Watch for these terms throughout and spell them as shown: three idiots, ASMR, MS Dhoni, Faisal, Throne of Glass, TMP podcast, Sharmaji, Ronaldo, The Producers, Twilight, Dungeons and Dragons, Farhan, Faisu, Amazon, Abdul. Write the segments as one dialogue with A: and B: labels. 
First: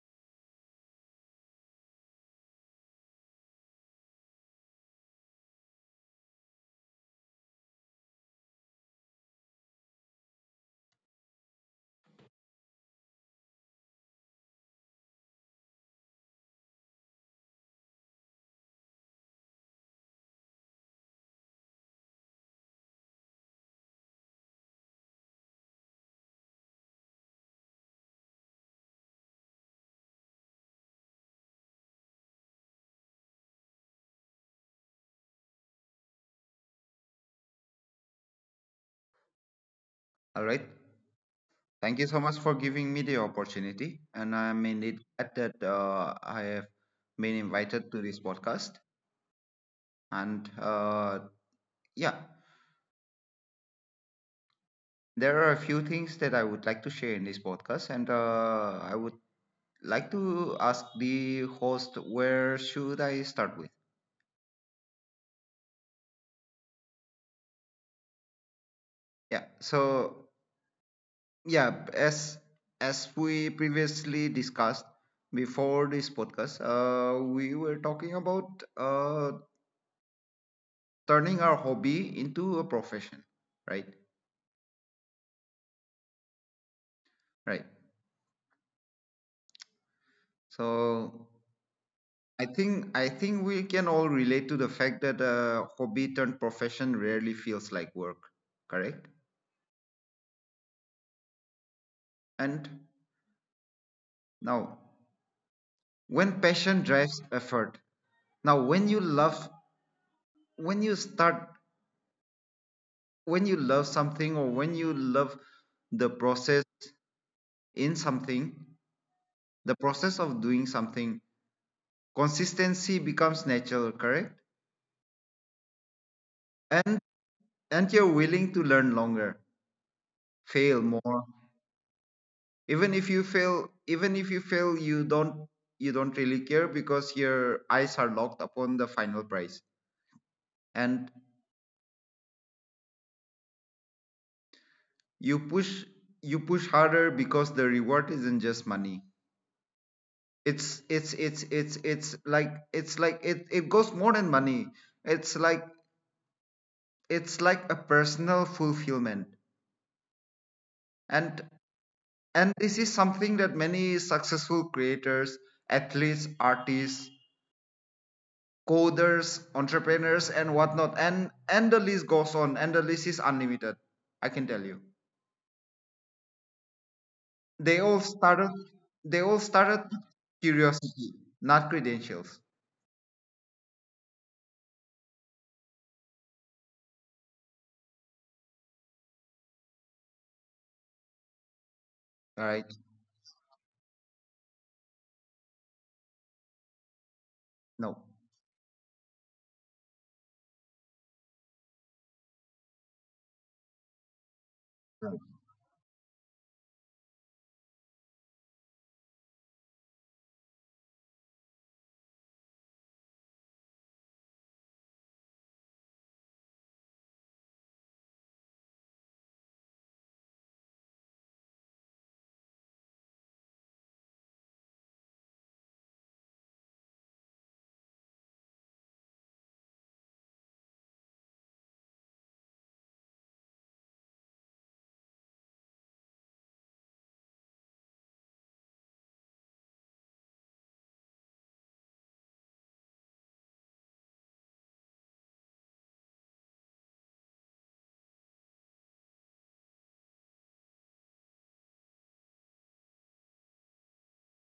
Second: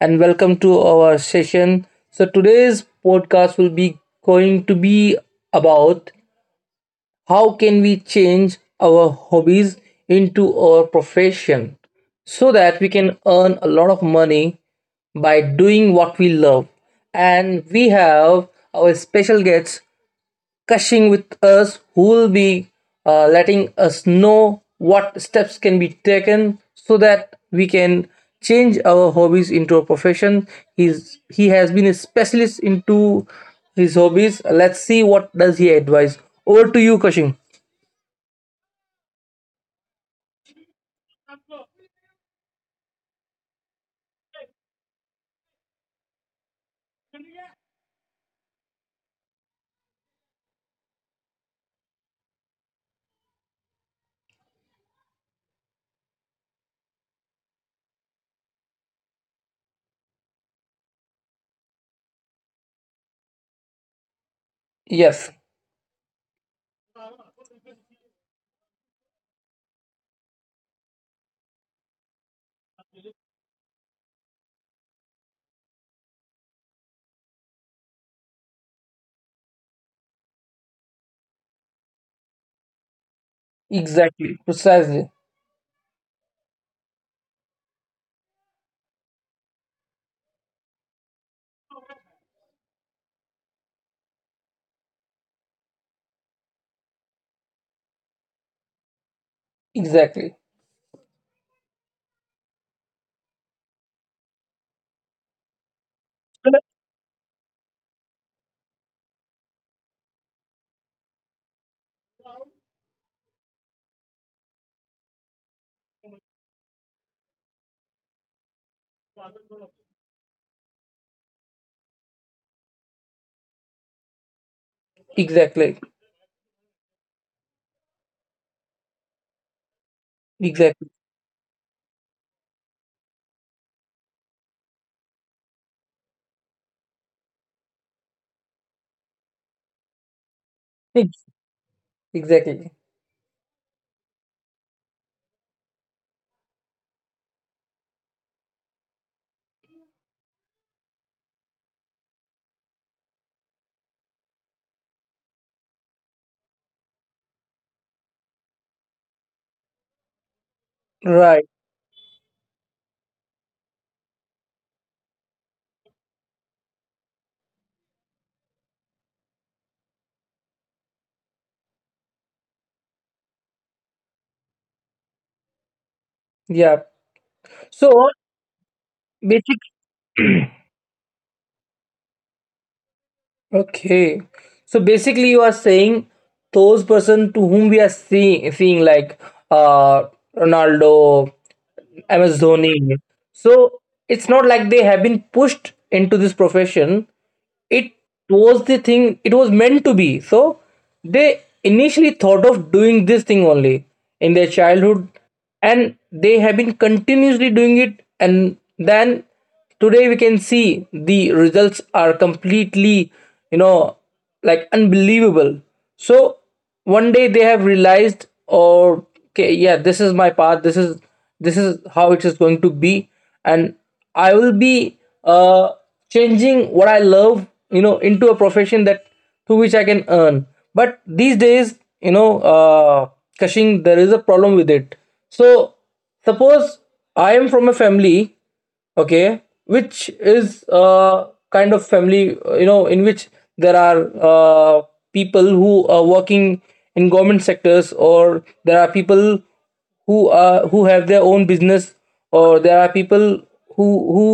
A: and welcome to our session. So today's podcast will be going to be about how can we change our hobbies into our profession so that we can earn a lot of money by doing what we love. And we have our special guest gushing with us who will be letting us know what steps can be taken so that we can change our hobbies into a profession. He has been a specialist into his hobbies. Let's see what does he advise. Over to you, kashing.
B: All right. Thank you so much for giving me the opportunity. And I'm indeed glad that I have been invited to this podcast. And uh, yeah, there are a few things that I would like to share in this podcast. And I would like to ask the host, where should I start with?
A: Yes,
B: Yeah. So, yeah, as as we previously discussed before this podcast, we were talking about turning our hobby into a profession, right?
A: exactly, precisely.
B: Right. So I think we can all relate to the fact that a hobby turned profession rarely feels like work, correct?
A: Exactly.
B: And now, when passion drives effort, now when you love when you start when you love something, or when you love the process in something, the process of doing something, consistency becomes natural, correct?
A: Exactly.
B: And and you're willing to learn longer, fail
A: Exactly.
B: more. Even if you fail you don't, you don't really care, because your eyes are locked upon the final prize. And
A: Ex- exactly.
B: you push you push harder, because the reward isn't just money. It's it's like it goes more than money. it's like it's like a personal fulfillment. and
A: Right.
B: and this is something that many successful creators, athletes, artists, coders, entrepreneurs, and whatnot. And the list goes on, and the list is unlimited, I can tell you.
A: Yeah.
B: They all
A: So
B: started. They all
A: basic.
B: started curiosity, not credentials.
A: Okay. So basically you are saying those person to whom we are seeing like, uh Ronaldo,
B: All
A: MS
B: right.
A: Dhoni. So it's not like they have been pushed into this profession.
B: No.
A: It was the thing, it was meant to be. So they initially thought of doing this thing only in their childhood, and they have been continuously doing it, and then today we can see the results are completely, you know, like unbelievable. So one day they have realized or, okay, yeah, this is my path, this is how it is going to be. And I will be, uh changing what I love, you know, into a profession that through which I can earn. But these days, you know, uh cushing, there is a problem with it. So suppose I am from a family, okay, which is a kind of family, you know, in which there are, uh, people who are working in government sectors, or there are people who are who have their own business, or there are people who who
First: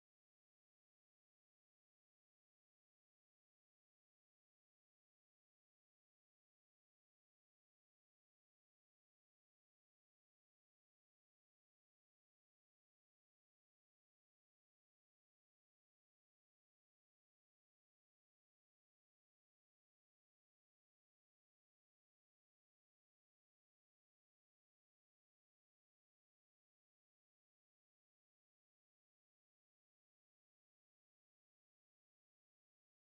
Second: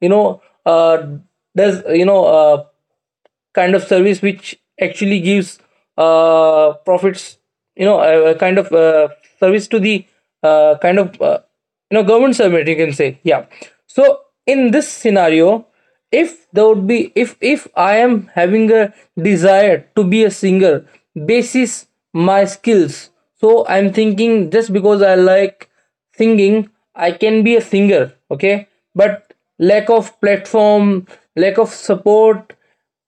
A: you know, does, you know, kind of service which actually gives, profits, you know, a kind of, service to the, kind of, you know, government servant, you can say, yeah. So in this scenario, if there would be, if I am having a desire to be a singer, basis my skills, so I'm thinking just because I like singing, I can be a singer, okay. But lack of platform, lack of support,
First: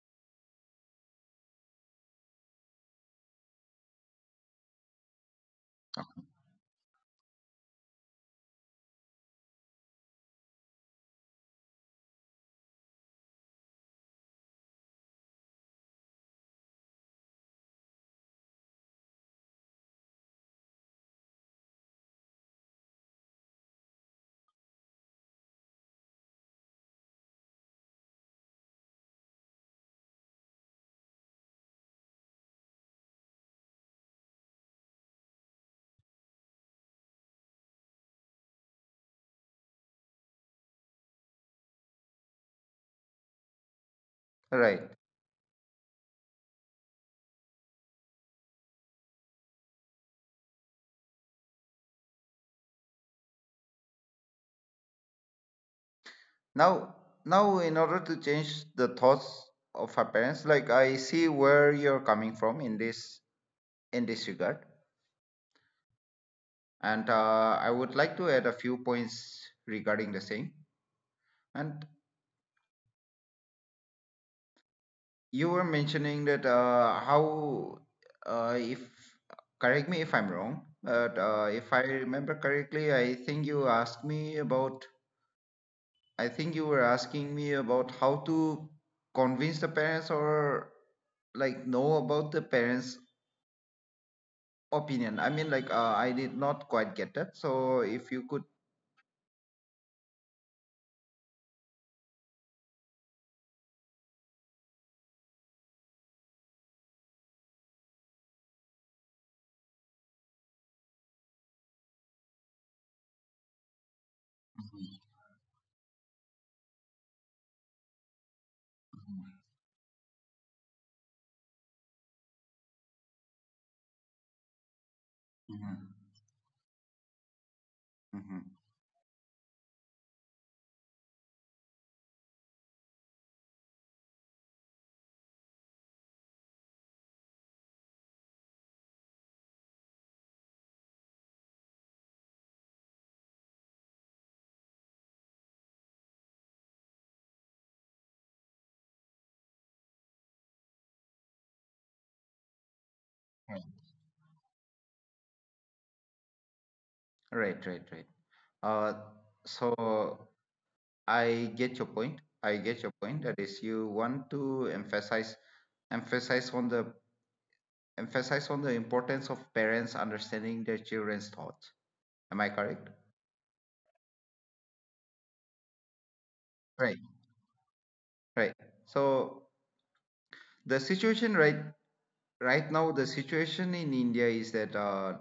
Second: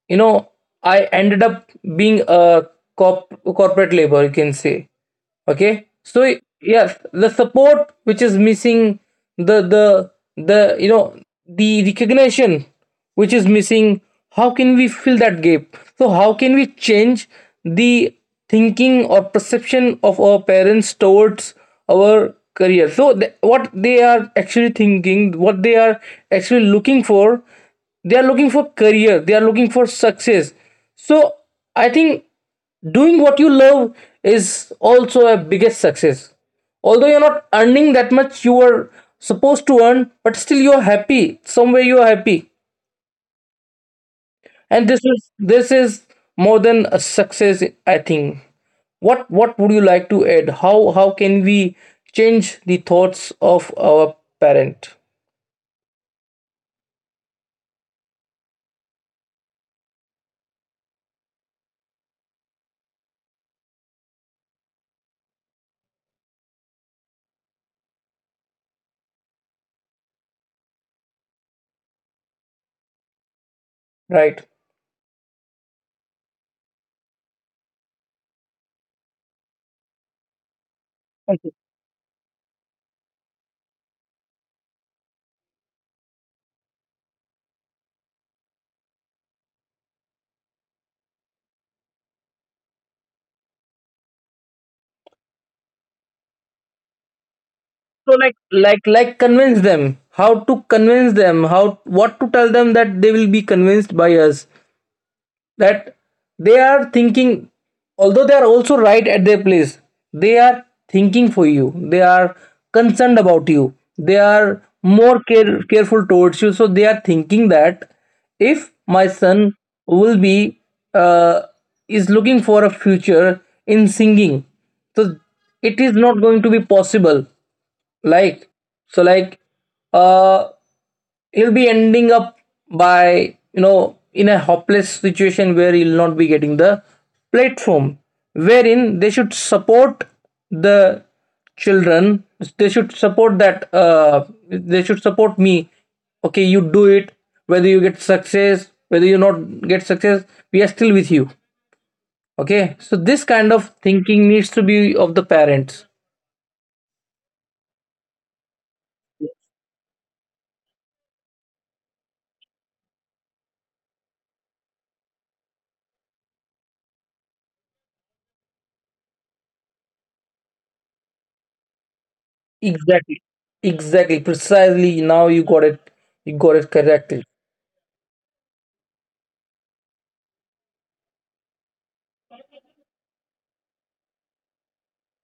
A: you know, I ended up being a corporate labor, you can say. Okay, so yes, the support which is missing, the the the you know, the recognition which is missing, how can we fill that gap? So how can we change the thinking or perception of our parents towards our career? So what they are actually thinking, what they are actually looking for? They are looking for career, they are looking for success. So I think doing what you love is also a biggest success. Although you're not earning that much you are supposed to earn, but still you're happy, somewhere you're happy.
B: All right.
A: And this is more than a success, I think. What would you like to add? How can we change the thoughts of our parent?
B: Now, in order to change the thoughts of our parents, like I see where you're coming from in this regard, and I would like to add a few points regarding the same. And
A: Right.
B: you were mentioning that how if, correct me if I'm wrong, but if I remember correctly, I think you were asking me about how to convince the parents, or like know about the parents opinion. I mean, like I did not quite get that, so
A: So
B: if you
A: like
B: could.
A: like like convince them, how to convince them, how, what to tell them that they will be convinced by us, that they are thinking, although they are also right at their place, they are thinking for you, they are concerned about you, they are more careful towards you, so they are thinking that if my
B: Mhm.
A: son will be, uh, is looking for a future in singing, so it is
B: Mhm.
A: not going to be possible, like.
B: Mhm.
A: So like, uh he'll be ending up by, you know, in a hopeless situation where he'll not be getting the platform, wherein they should support the children, they should support that, they should support me. Okay, you do it, whether you get success, whether you not get success, we are still with you. Okay, so this kind of thinking needs to be of the parents.
B: Right, right, right. uh, so I get your point. That is, you want to emphasize on the emphasize on the importance of parents understanding their children's thoughts. Am I correct?
A: Exactly. Exactly, precisely, now you got it, you got it
B: Right.
A: correctly.
B: Right. So the situation right right now, the situation in India is that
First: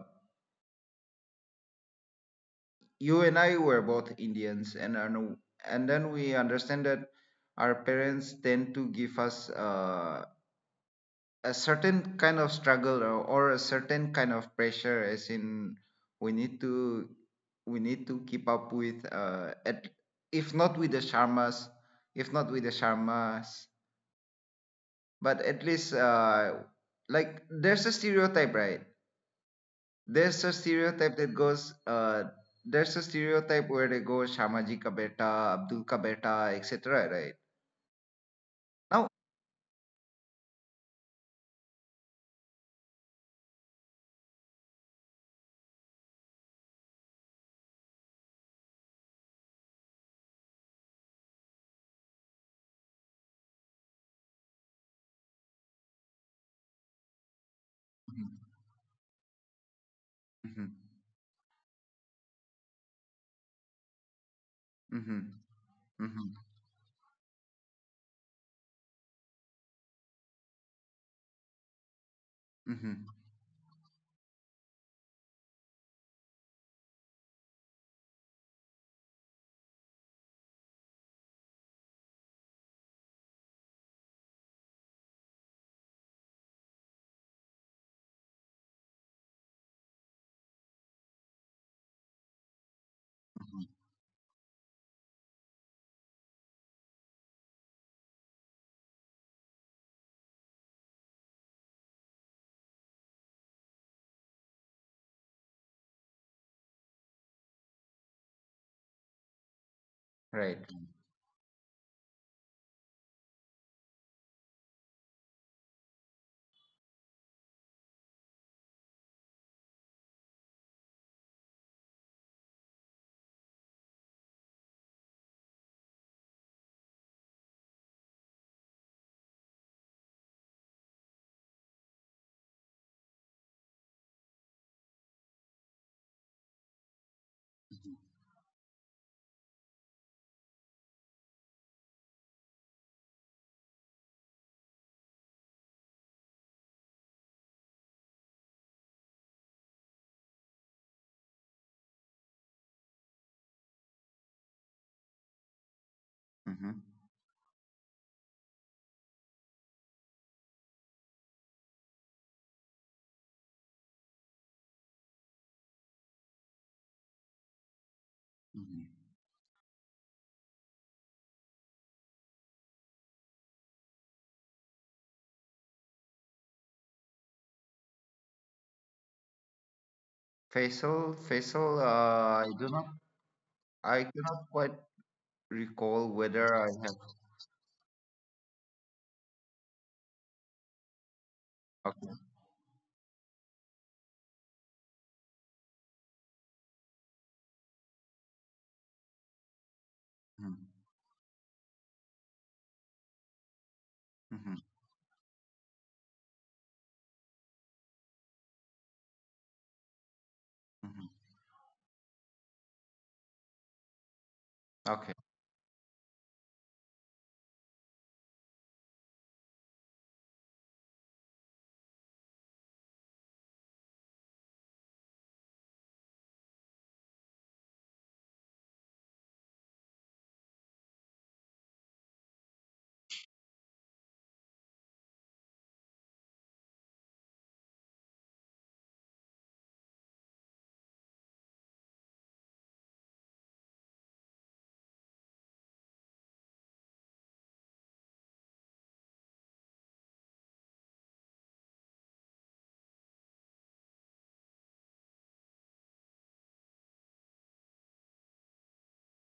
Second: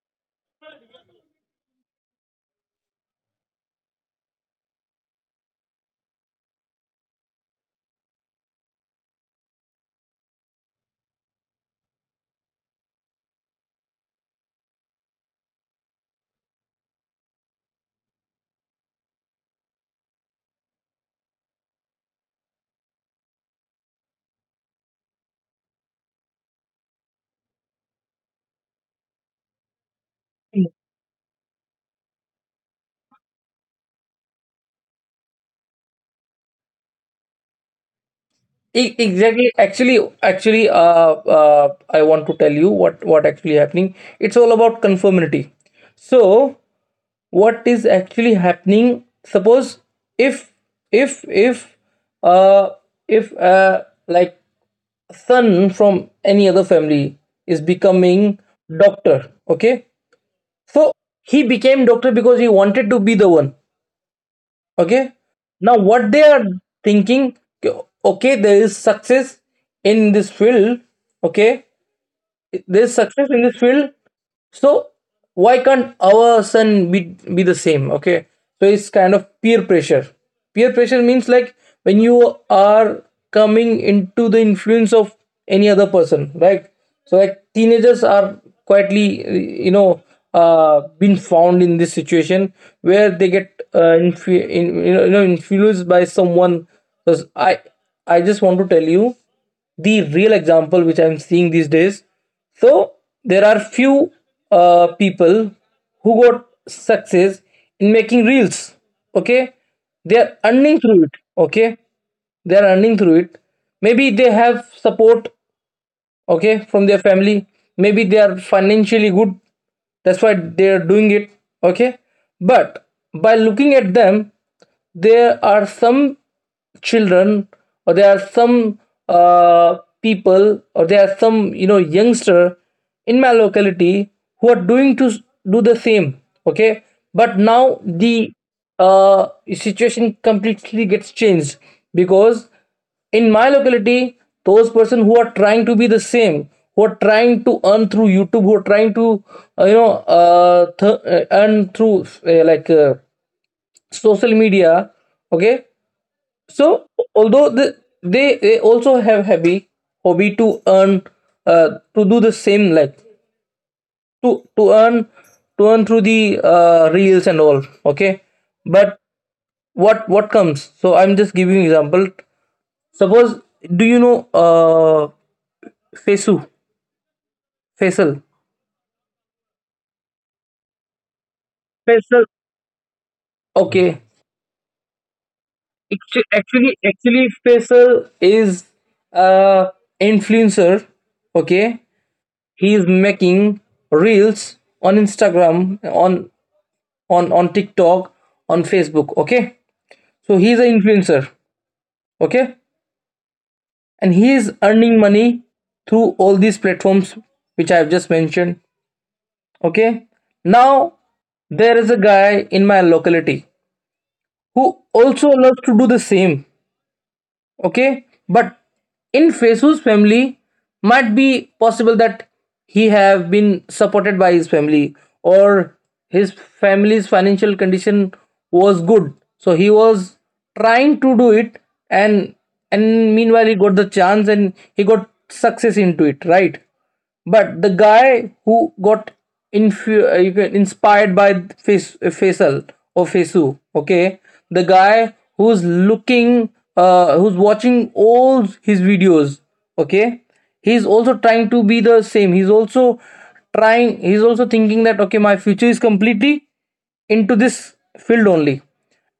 B: you and I were both Indians, and are no- and then we understand that our parents tend to give us a certain kind of struggle, or a certain kind of pressure, as in we need to we need to keep up with uh, at, if not with the Sharmas, if not with the Sharmas, but at least uh, like there's a stereotype, right? there's a stereotype that goes uh there's a stereotype where they go Sharmaji ka beta, Abdul ka beta, etc. Right.
A: E-
B: Now,
A: Exactly. Actually, actually, I want to tell you what actually happening. It's all about conformity. So, what is actually happening? Suppose if if if uh if like son from any other family is becoming doctor, okay?
B: mm-hmm,
A: So he became doctor because he wanted to be the one, okay.
B: mm-hmm,
A: Now what they
B: hmm,
A: are thinking? Okay, there is success in this field, okay, there's success in this field. So why can't our son be the same, okay? So it's kind of peer pressure. Peer pressure means like when you are coming into the influence of any other person, right? So like teenagers are quietly, you know, uh, been found in this situation where they get,
B: hmm,
A: you know, you know, influenced by someone. Because I just want to tell you the real example which I'm seeing these days. So there are few, people who got success in making reels. Okay, they are
B: right.
A: earning through it. Okay, they are earning through it. Maybe they have support, okay, from their family, maybe they are financially good, that's why they are doing it, okay. But by looking at them, there are some children, or there are some, people, or there are some, you know, youngster in my locality who are doing to do the same, okay. But now the, uh, situation completely gets changed, because in my locality those person who are trying to be the same, who are trying to earn through youtube, who are trying to, uh, you know earn through, like, social media, okay. So
B: Mm-hmm.
A: although they also have hobby, hobby to earn, uh, to do the same, like to earn, to earn through the, reels and all, okay.
B: Mm-hmm.
A: But what comes, so I'm just giving you example. Suppose, do you know, uh, fesu, faisal,
B: Faisal, Faisal,
A: faisal,
B: I do not, I
A: okay.
B: cannot quite recall
A: Actu-
B: whether I
A: actually
B: have.
A: actually faisal is a influencer, okay.
B: Okay.
A: He is making reels on instagram, on on tiktok, on facebook, okay. So he's an
B: Mm-hmm.
A: influencer, okay. And he
B: Mm-hmm.
A: is earning money through all these platforms which I have just mentioned, okay. Now
B: Hmm.
A: there is a guy in my locality who
B: Okay.
A: also loves to do the same, okay. But in fesu's family, might be possible that he have been supported by his family, or his family's financial condition was good, so he was trying to do it, and meanwhile he got the chance, and he got success into it, right. But the guy who got inspired by Faisal or Faisu, okay, the guy who's looking, who's watching all his videos, okay, he's also trying to be the same. He's also trying. He's also thinking that, okay, my future is completely into this field only,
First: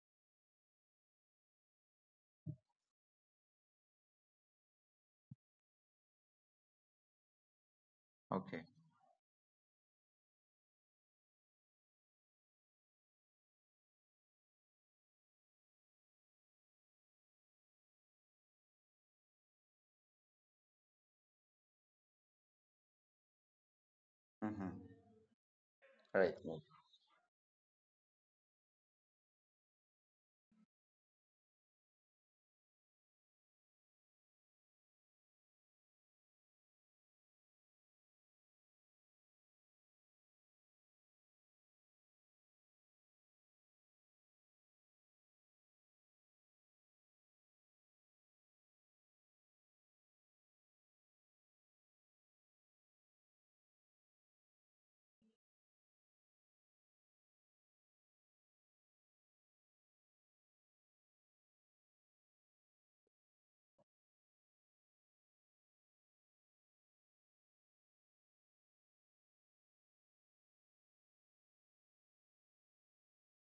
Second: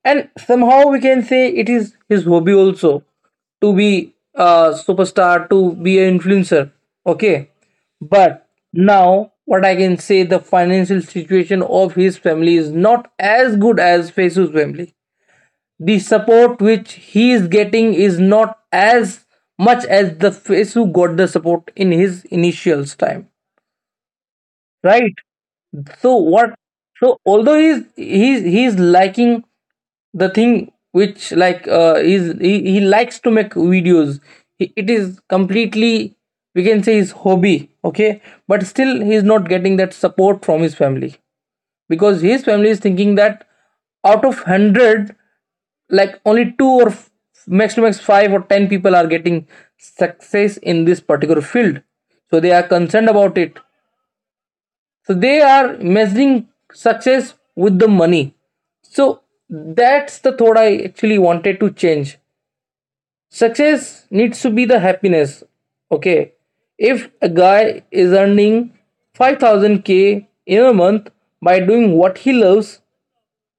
A: and somehow we can say it is his hobby also to be a superstar, to be an influencer, okay. But
B: Okay.
A: now what I can say, the financial situation of his family is not as good as fesu's family. The support which he is getting is not as much as the fesu got the support in his initials time,
B: Mm-hmm.
A: right. So
B: Right,
A: what?
B: right.
A: So although he's liking the thing which like, is he likes to make videos, he, it is completely, we can say, his hobby, okay. But still he's not getting that support from his family, because his family is thinking that out of 100, like only two or max to max five or ten people are getting success in this particular field, so they are concerned about it, so they are measuring success with the money. So that's the thought I actually wanted to change. Success needs to be the happiness. Okay. If a guy is earning 5000k in a month by doing what he loves,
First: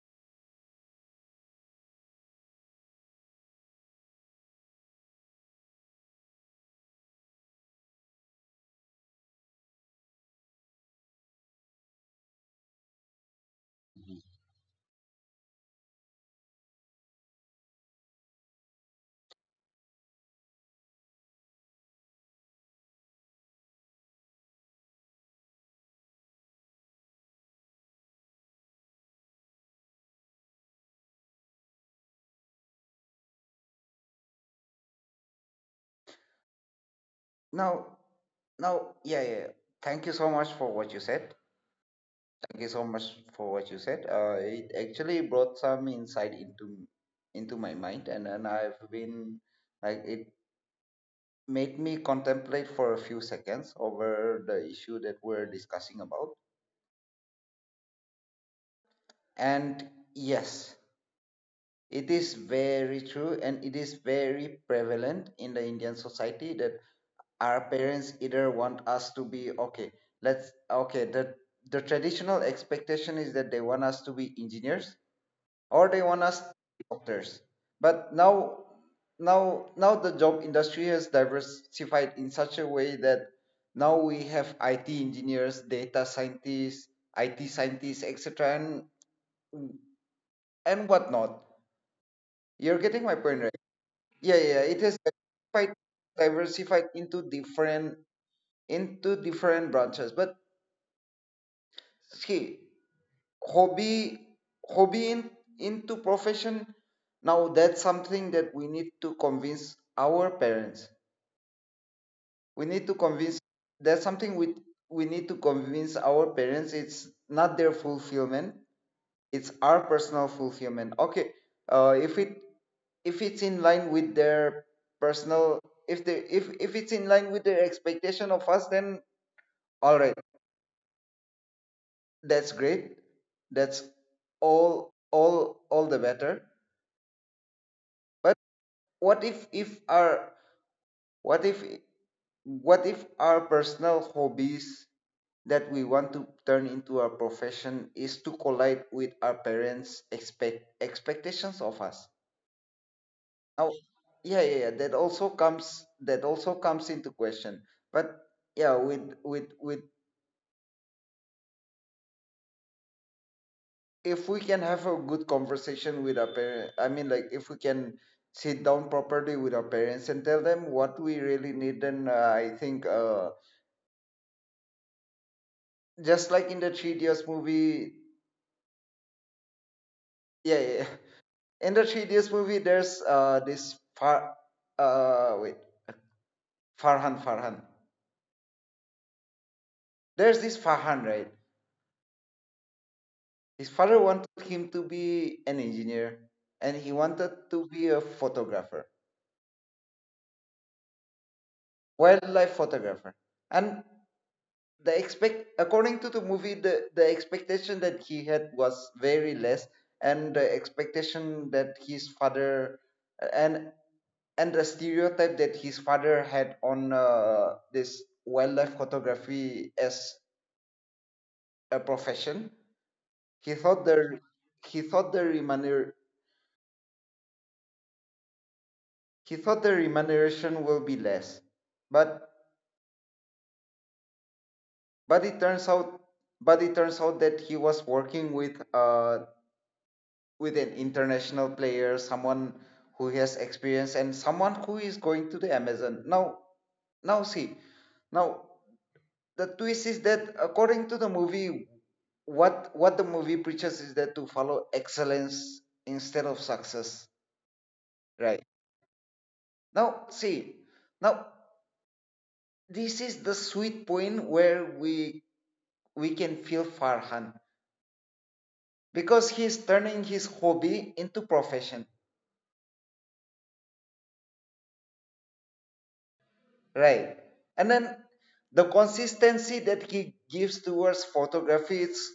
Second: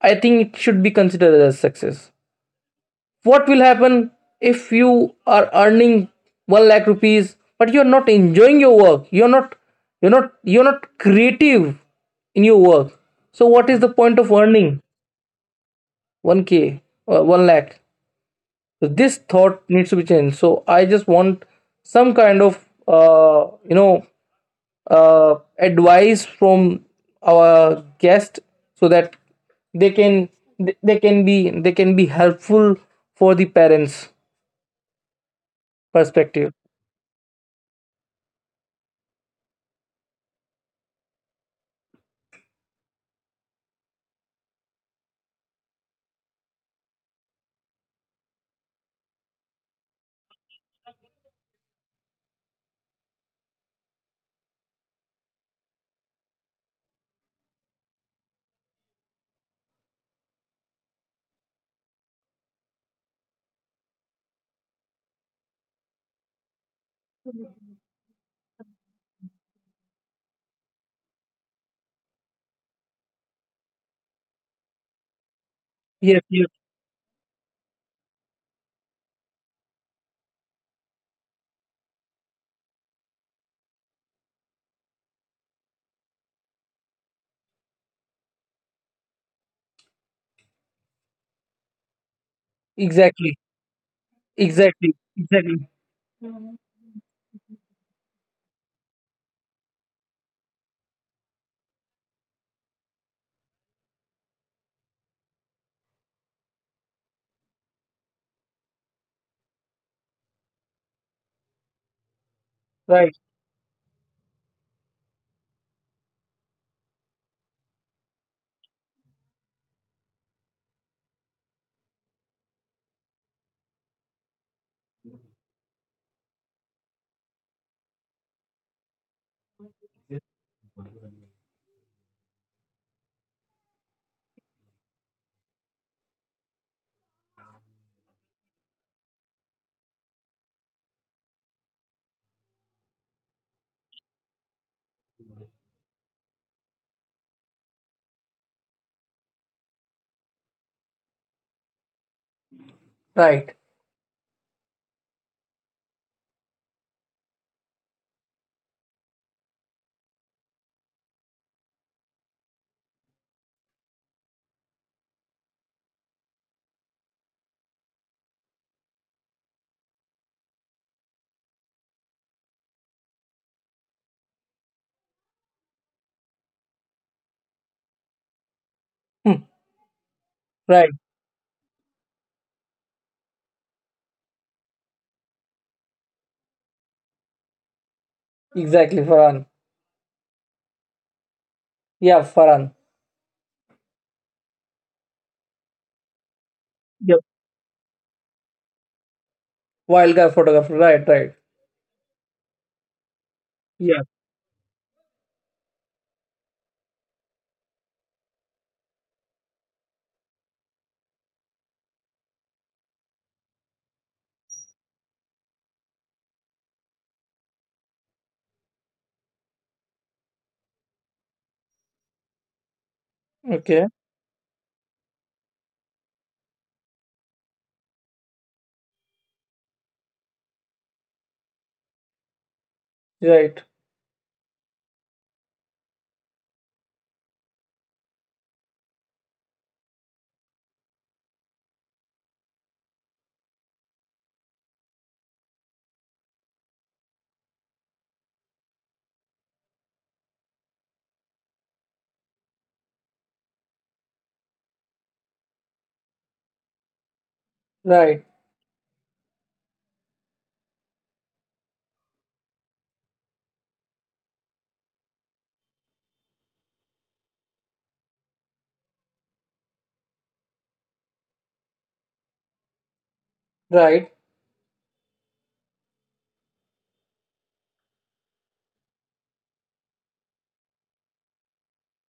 A: I think it should be considered as success. What will happen if you are earning 1 lakh rupees, but you're not enjoying your work, you're not creative in your work, so what is the point
B: Mhm.
A: of earning 1k or 1 lakh? So this thought needs to be changed. So I just want some kind of, you know, advice from our guest, so that they can, they can be, they can be helpful for the parents. Perspective.
B: Now, now, yeah, yeah. yeah. Thank you so much for what you said. Thank you so much for what you said. It actually brought some insight into my mind, and I've been, like, it made me contemplate for a few seconds over the issue that we're discussing about. And yes. It is very true, and it is very prevalent in the Indian society that our parents either want us to be okay, let's, okay, the traditional expectation is that they want us to be engineers or they
A: Yes,
B: want us
A: yes,
B: to be doctors. But now the job industry has diversified in such a way that now we have IT engineers, data scientists, IT scientists, etc. And whatnot. You're getting my
A: exactly,
B: point, right? Yeah, yeah, yeah. It
A: exactly,
B: is
A: exactly.
B: quite diversified into different branches. But see, hobby hobby in, into profession. Now that's something that we need to convince our parents. We need to
A: Right,
B: convince that's something we need to convince our parents. It's not their fulfillment, it's our personal fulfillment. Okay, if it if it's in line with their personal if they if it's in line with their expectation of us, then all right, that's great, that's all, all the better. But what if if our what if what if our personal hobbies that we want to turn into our profession is to collide with our parents expect expectations of us?
A: right.
B: Oh, yeah, yeah, yeah. That also comes into question. But yeah, with if we can have a good conversation with our parents, I mean, like if we can sit down properly with our parents and tell them what we really need, then I think just like in the Three Idiots movie,
A: Hmm,
B: yeah, yeah, yeah.
A: right,
B: In the Three Idiots movie, there's uh, this far, uh, wait, Farhan.
A: exactly. Farhan.
B: There's this Farhan, right?
A: Yeah, Farhan.
B: His father wanted him to be an engineer and he
A: Yep.
B: wanted to be a photographer,
A: Wild guy photographer. Right, right.
B: wildlife photographer. And
A: Yeah.
B: the expect, according to the movie, the expectation that he had was very less, and the expectation that his father, and the stereotype that his father had on this wildlife photography as a profession, he thought
A: Okay.
B: the he thought the remuner, he thought the remuneration will be less, but
A: Right,
B: but it turns out but it turns out that he was working with an international player, someone who has experience and someone who is going to the Amazon. Now now See, now the twist is that according to the movie, what the movie preaches is that to follow excellence instead of success,
A: right,
B: right? Now see, now This is the sweet point where we can feel Farhan, because he's turning his hobby into profession,
A: right.
B: right? And then the consistency that he gives towards photography,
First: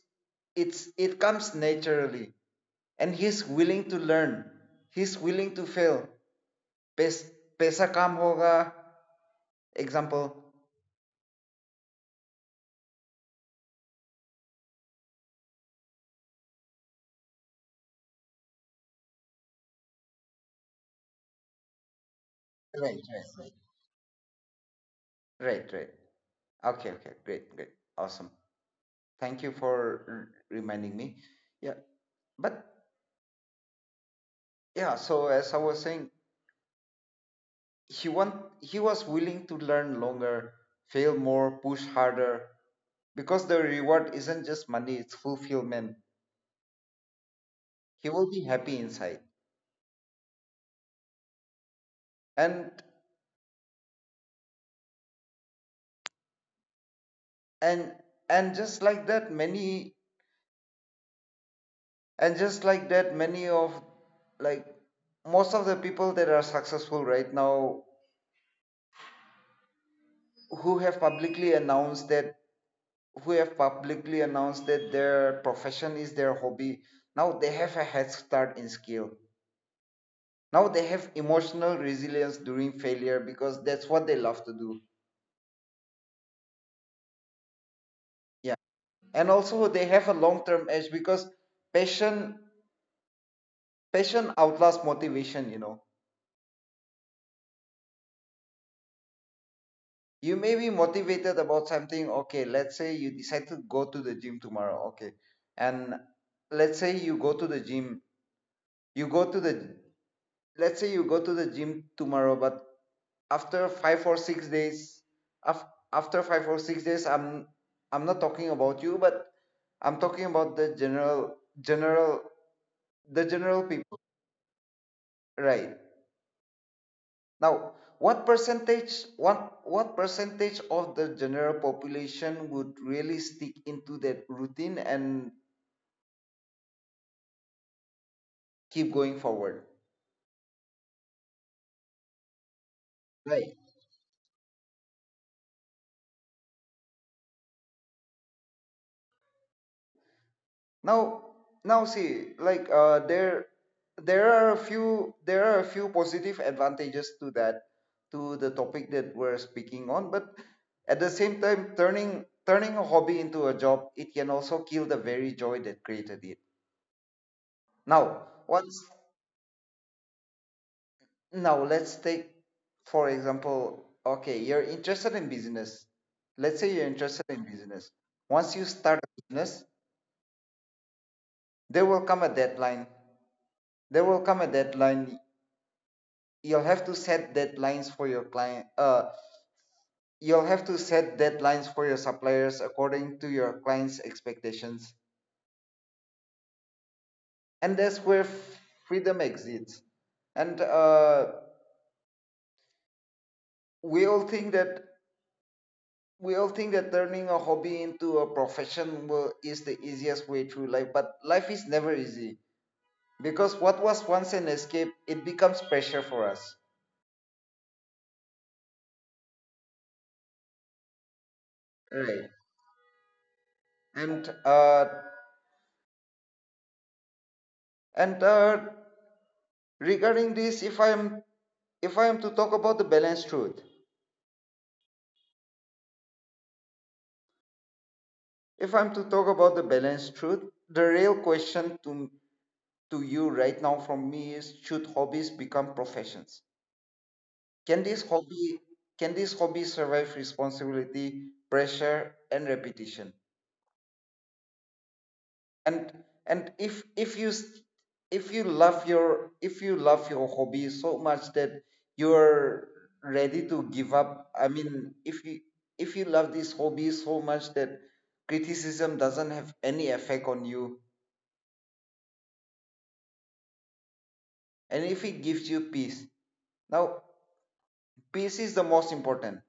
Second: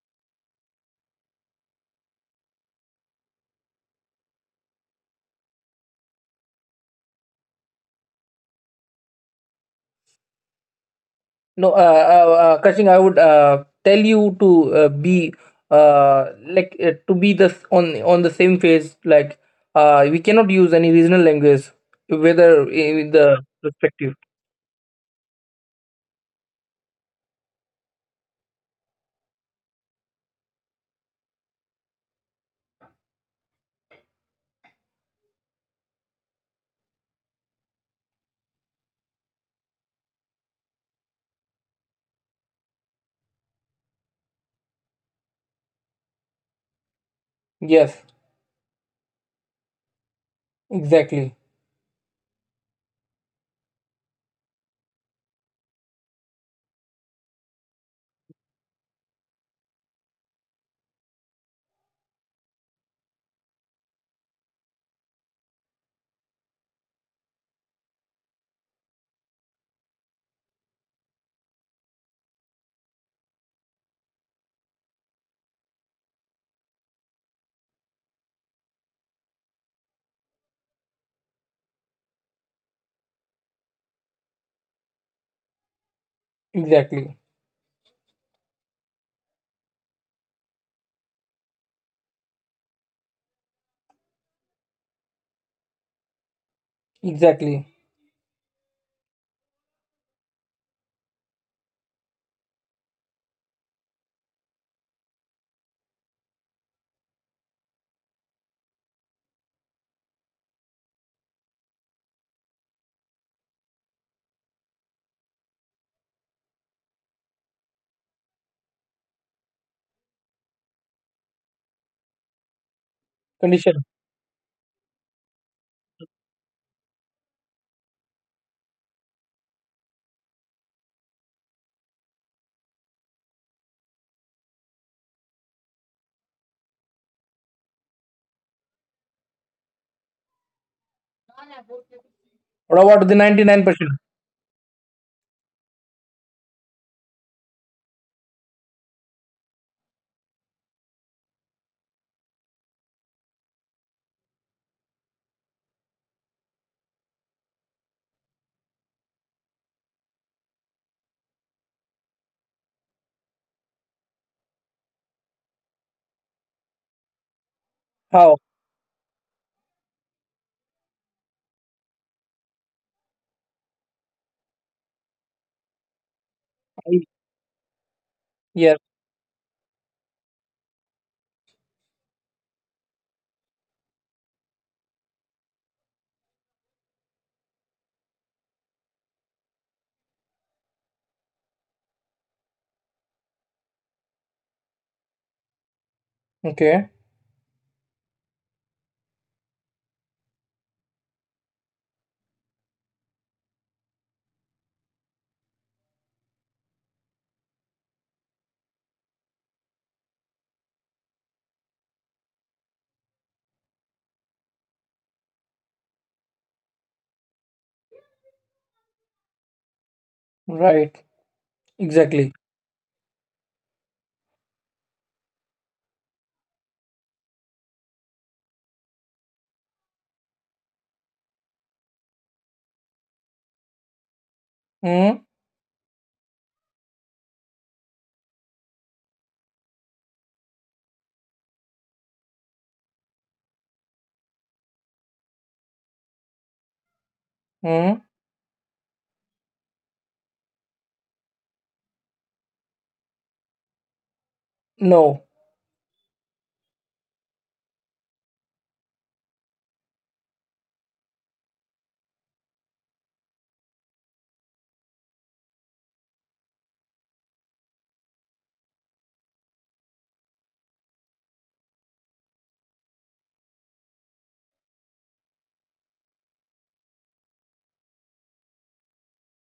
B: it's, it comes naturally, and he's willing to learn. He's willing to fail. Pes, pesa kam hoga. Example.
A: No, Kashing, I would, tell you to, be, to be this on the same phase. Like, we cannot use any regional language, whether in
B: Right,
A: the
B: right,
A: perspective.
B: right, right, right. Okay, okay, great, great, awesome. Thank you for r- reminding me. Yeah, but yeah. So as I was saying, he want, he was willing to learn longer, fail more, push harder, because the reward isn't just money, it's fulfillment.
A: Yes,
B: He will be happy inside.
A: exactly,
B: And and and just like that, many and just like that, many of like most of the people that are successful right now, who have publicly announced that who have publicly announced that their profession is their hobby, now they have a head start in skill. Now they have emotional resilience during failure, because that's what they love to do.
A: exactly,
B: Yeah. And also they have a long-term edge, because passion passion outlasts motivation, you know.
A: exactly.
B: You may be motivated about something. Okay, let's say you decide to go to the gym tomorrow, okay. And let's say you go to the gym, you go to the let's say you go to the gym tomorrow, but after five or six days, af-, after five or six days I'm not talking about you, but I'm talking about general the general
A: Condition.
B: people, right? Now, what percentage of the general population would really stick into that routine and keep going forward,
A: What about the
B: right?
A: 99%?
B: Now, now See, like there are a few, there are a few positive advantages to that, to the topic that we're speaking on. But at the same time, turning a hobby into a job, it can also kill the very joy that created it. Now,
A: How?
B: what's now? Let's take, for example, okay, you're interested in business. Let's say you're
A: I-
B: interested in business. Once you
A: Yes.
B: start a business, there will come a deadline. There will come a deadline. You'll have to set deadlines for your client, uh, you'll have to set deadlines for your suppliers according to your clients expectations,
A: Okay.
B: and that's where freedom exists. And we all think that we all think that turning a hobby into a profession will, is the easiest way through life, but life is never easy, because what was once an escape, it becomes pressure for us,
A: Right.
B: right?
A: Exactly.
B: and uh and regarding this, if I am to talk about the balanced truth,
A: Mm,
B: if I'm to talk about the balanced truth the real question to you right now from me is, should hobbies become professions? can this
A: mm,
B: hobby can this hobby survive responsibility, pressure and repetition?
A: no.
B: and and if you s- if you love your if you love your hobby so much that you're ready to give up, I mean, if you, if you love this hobby so much that criticism doesn't have any effect on you, and if it gives you peace, now peace is the most important.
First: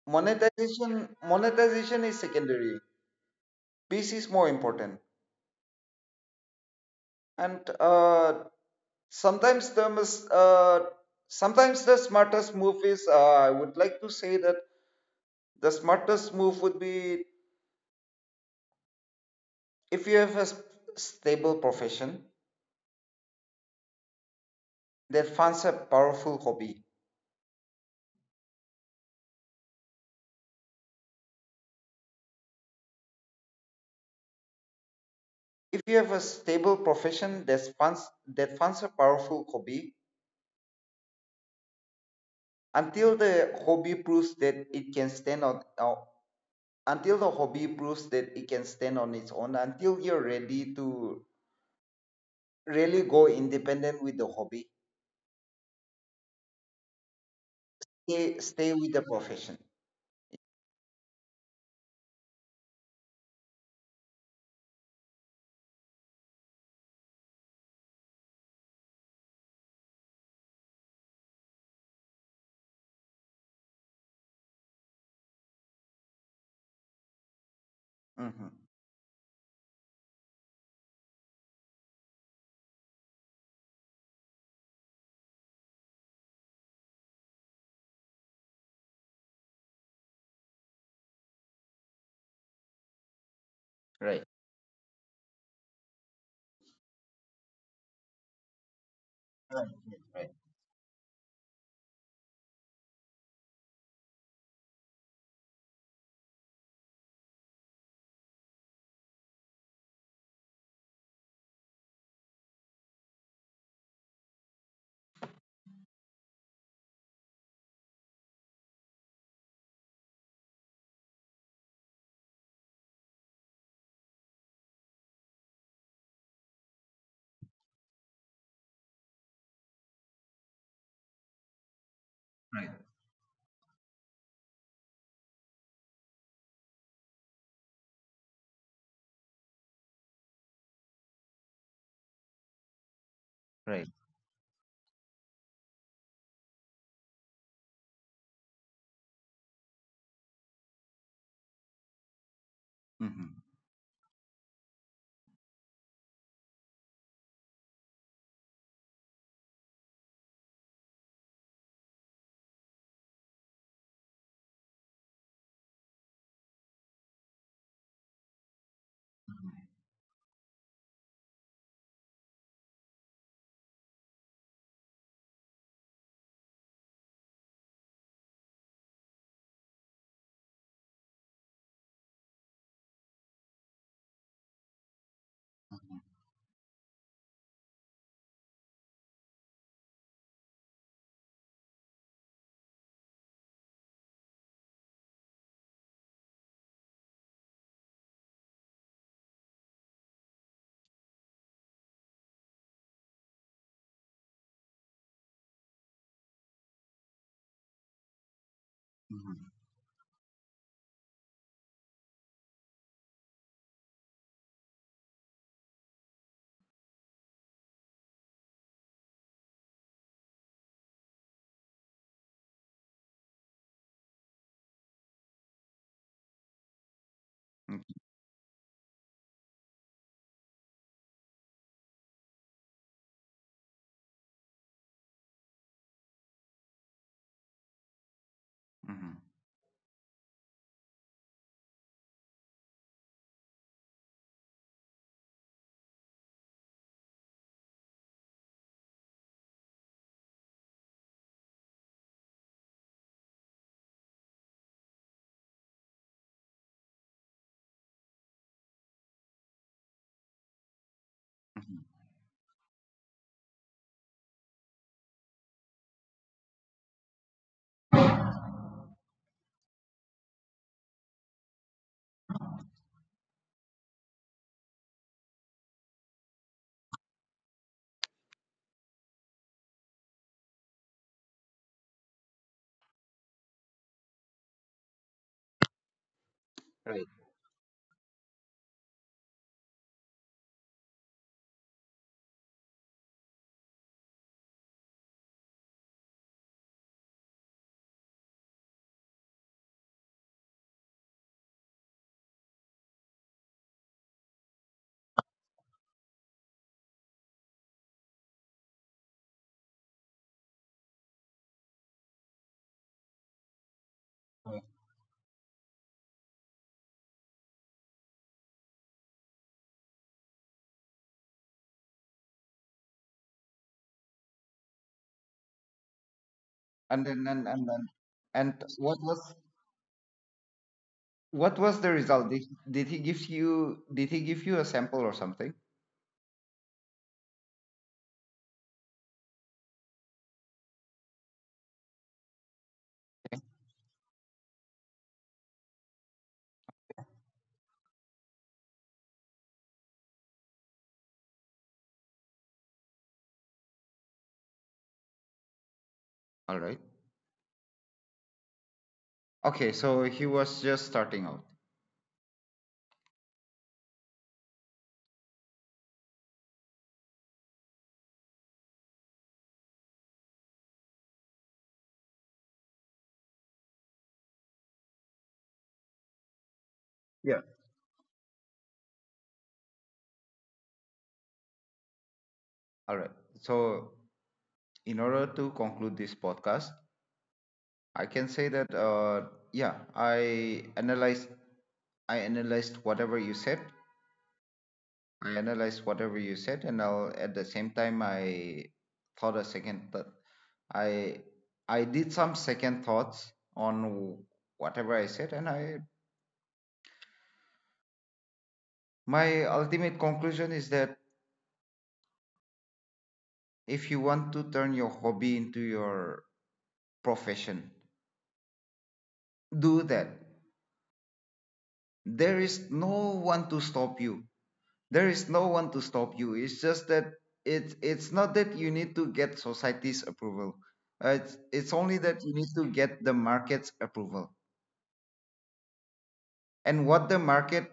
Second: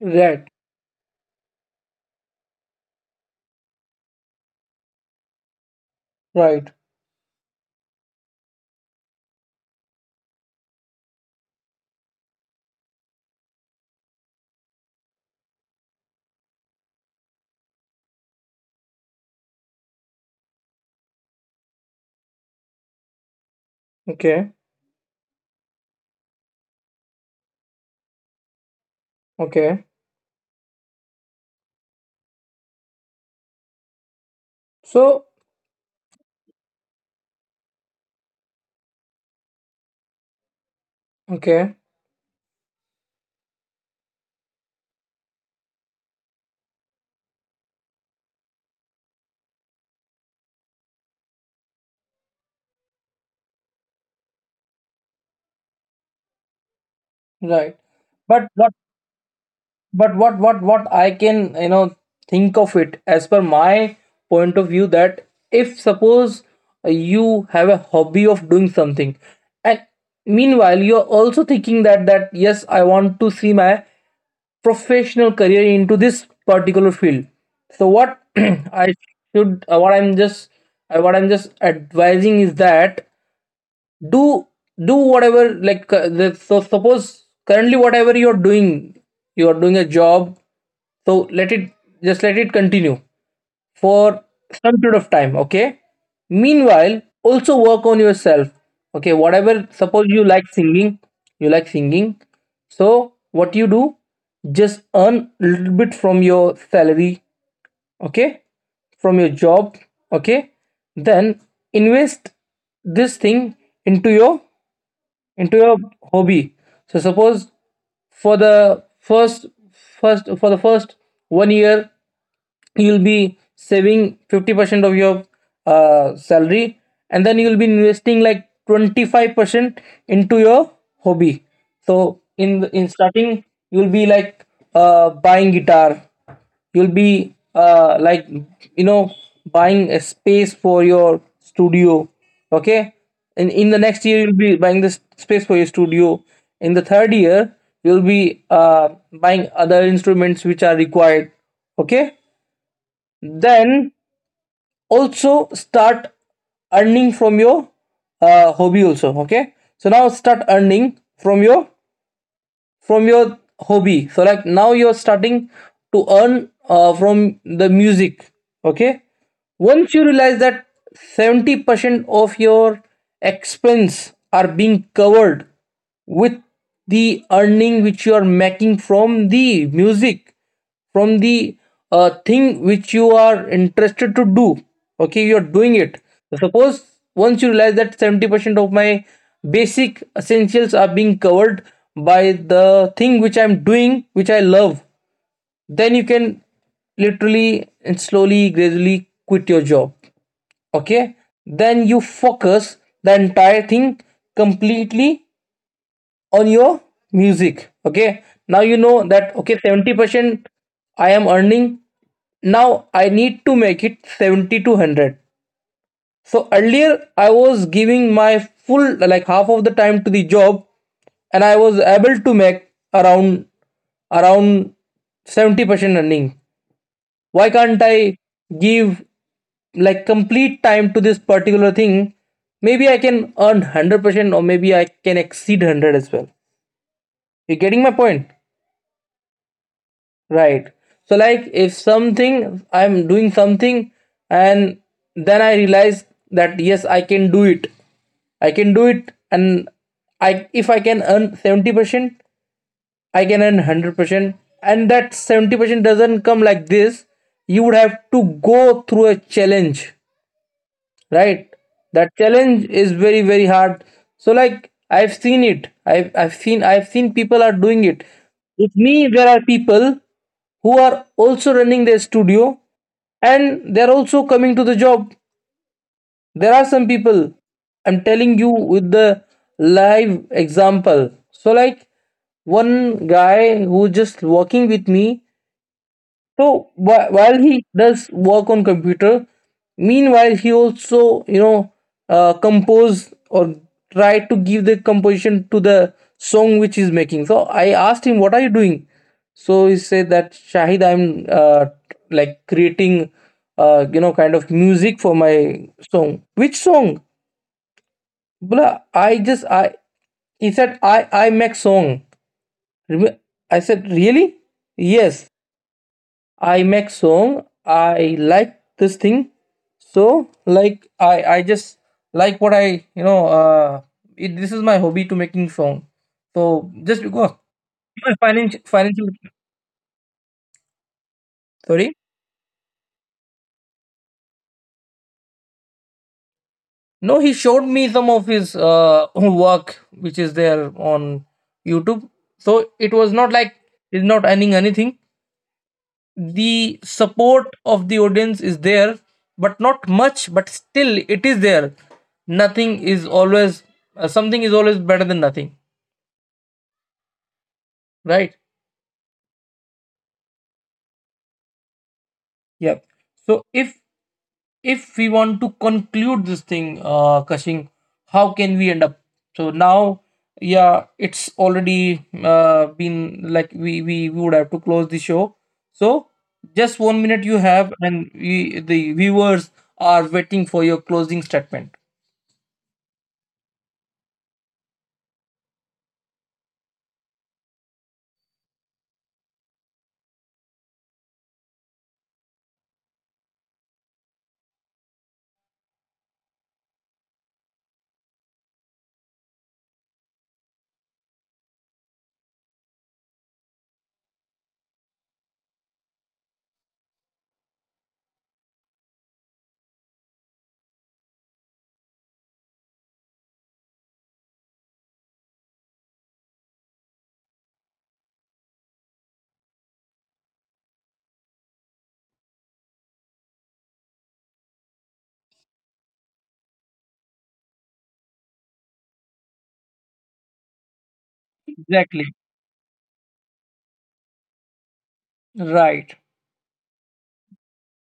A: Red.
B: Monetization is secondary. Peace is more important.
A: Right.
B: And sometimes the mis- sometimes the smartest move is I would like to say that the smartest move would be, if you have a s-, stable profession
A: Okay.
B: that funds a powerful hobby.
A: Okay. So,
B: If you have a stable profession that funds, a powerful hobby,
A: okay.
B: until the hobby proves that it can stand on until the hobby proves that it can stand on its own, until you're ready to really go independent with the hobby,
A: Right. But
B: stay
A: what
B: with the profession.
A: but what I can you know think of it, as per my point of view, that if, suppose, you have a hobby of doing something, and meanwhile you're also thinking that yes, I want to see my professional career into this particular field. So what
B: Mhm.
A: I should what I'm just advising is that do do whatever, like so suppose currently whatever you're doing, you're doing a job, so let it continue
B: Right.
A: for some period of time. Okay, meanwhile also work on yourself. Okay, whatever,
B: Right. Yes.
A: suppose you
B: Right.
A: like singing, you like singing, so what you do, just earn a little bit from your salary, okay, from your job, okay, then invest this thing into your into your hobby. So suppose for the first 1 year, you'll be saving 50% of your salary, and then you'll be investing like 25% into your hobby. So in
B: Right.
A: in starting, you'll be like buying guitar, you'll be like, you know, buying a space for your studio. Okay, in the
B: Right.
A: next year you'll be buying this space for your studio. In the third year you'll be buying other instruments which are required. Okay,
B: Mm-hmm.
A: then also start earning from your hobby also. Okay, so now start earning from your hobby. So like, now you're starting to earn from the music. Okay, once you realize that 70% of your expense are being covered with the earning which you are making from the music, from the thing which you are interested to do, okay, you are doing it. Suppose once you realize that 70% of my basic essentials are being covered by the thing which I'm doing, which I love, then you can literally and slowly, gradually quit your job. Okay, then you focus the entire thing completely on your music. Okay, now you know that,
B: Mm-hmm.
A: okay, 70% I am earning, now I need to make it 70 to 100. So earlier, I was giving my full, like half of the time to the job, and I was able to make around around 70% earning. Why can't I give like complete time to this particular thing? Maybe I can earn 100%, or maybe I can exceed 100 as well. You getting my point?
B: Mm-hmm.
A: Right. So like, if something, I'm doing something, and then I realize that yes, I can do it. I can do it and I, if I can earn 70%, I can earn 100%, and that 70% doesn't come like this. You would have to go through a challenge, right? That challenge is very, very hard. So like, I've seen it, I've seen people are doing it with me. There are people who are also running their studio and they're also coming to the job. There are some people, I'm telling you with the live example. So like, one guy who just working with me, so
B: Right.
A: while he does work on computer, meanwhile he also, you know compose, or try to give the composition to the song which he's making. So I asked him, "What are you doing?" So he said that, "Shahid, I'm like creating kind of music for my song." Which song? Blah, I just I he said, "I make song." Remem- I said, "Really?" "Yes. I make song. I like this thing. So like, I just like what I you know this is my hobby, to making song. So
B: And
A: just
B: then,
A: because
B: and then
A: my
B: and
A: financial
B: what
A: financial
B: was, what was the
A: sorry.
B: result? Did he give you, did he give you a sample or something?
A: No, he showed me some of his work which is there on YouTube. So it was not like he's not earning anything. The support of the audience is there, but not much, but still it is there. Nothing is always, something is always better than nothing,
B: All right.
A: right?
B: Okay, so he was just starting out.
A: Yeah. So if we want to conclude this thing, uh, Kashing, how can we end up? So now, yeah, it's already been like, we would have to close the show. So, just 1 minute you
B: Yeah.
A: have, and we, the viewers, are waiting for your closing statement.
B: All right. So in order to conclude this podcast, I can say that yeah, I analyzed whatever you said, and I'll, at the same time, thought a second thought. I I did some second thoughts on whatever I said, and I my ultimate conclusion is that if you want to turn your hobby into your profession, do that. There is no one to stop you. There is no one to stop you. It's just that it's not that you need to get society's approval. It's
A: Exactly.
B: only that you need to get the market's approval.
A: Right.
B: And what the market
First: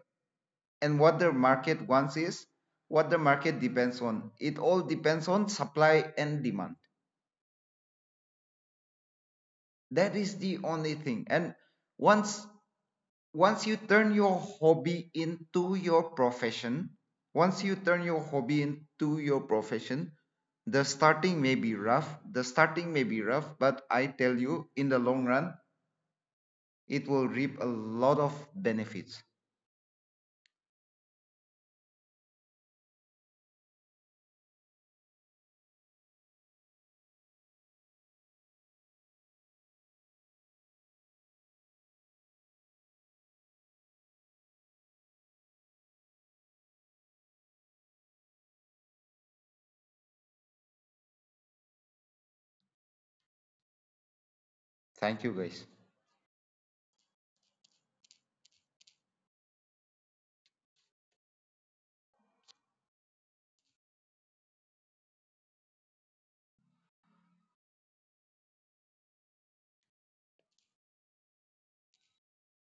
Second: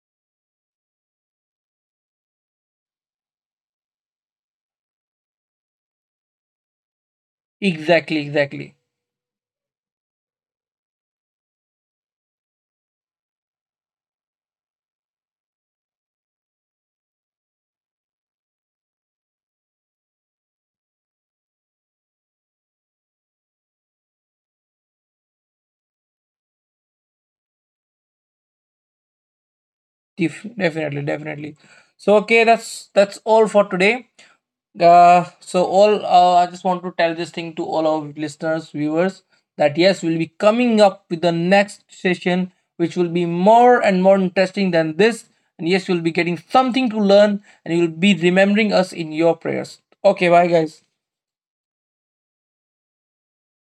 B: and what the market wants is, what the market depends on, it all depends on supply and demand.
A: Exactly, exactly.
B: That is the only thing. And once once you turn your hobby into your profession, once you turn your hobby into your profession the starting may be rough, but I tell you, in the long run, it will reap a lot of benefits.
A: Definitely, definitely. So okay, that's all for today. So all I just want to tell this thing to all our listeners, viewers, that yes, we'll be coming up with the next session, which will be more and more interesting than this. And yes, you'll be getting something to learn, and you'll be remembering us in your prayers. Okay, bye guys.
B: Thank you guys.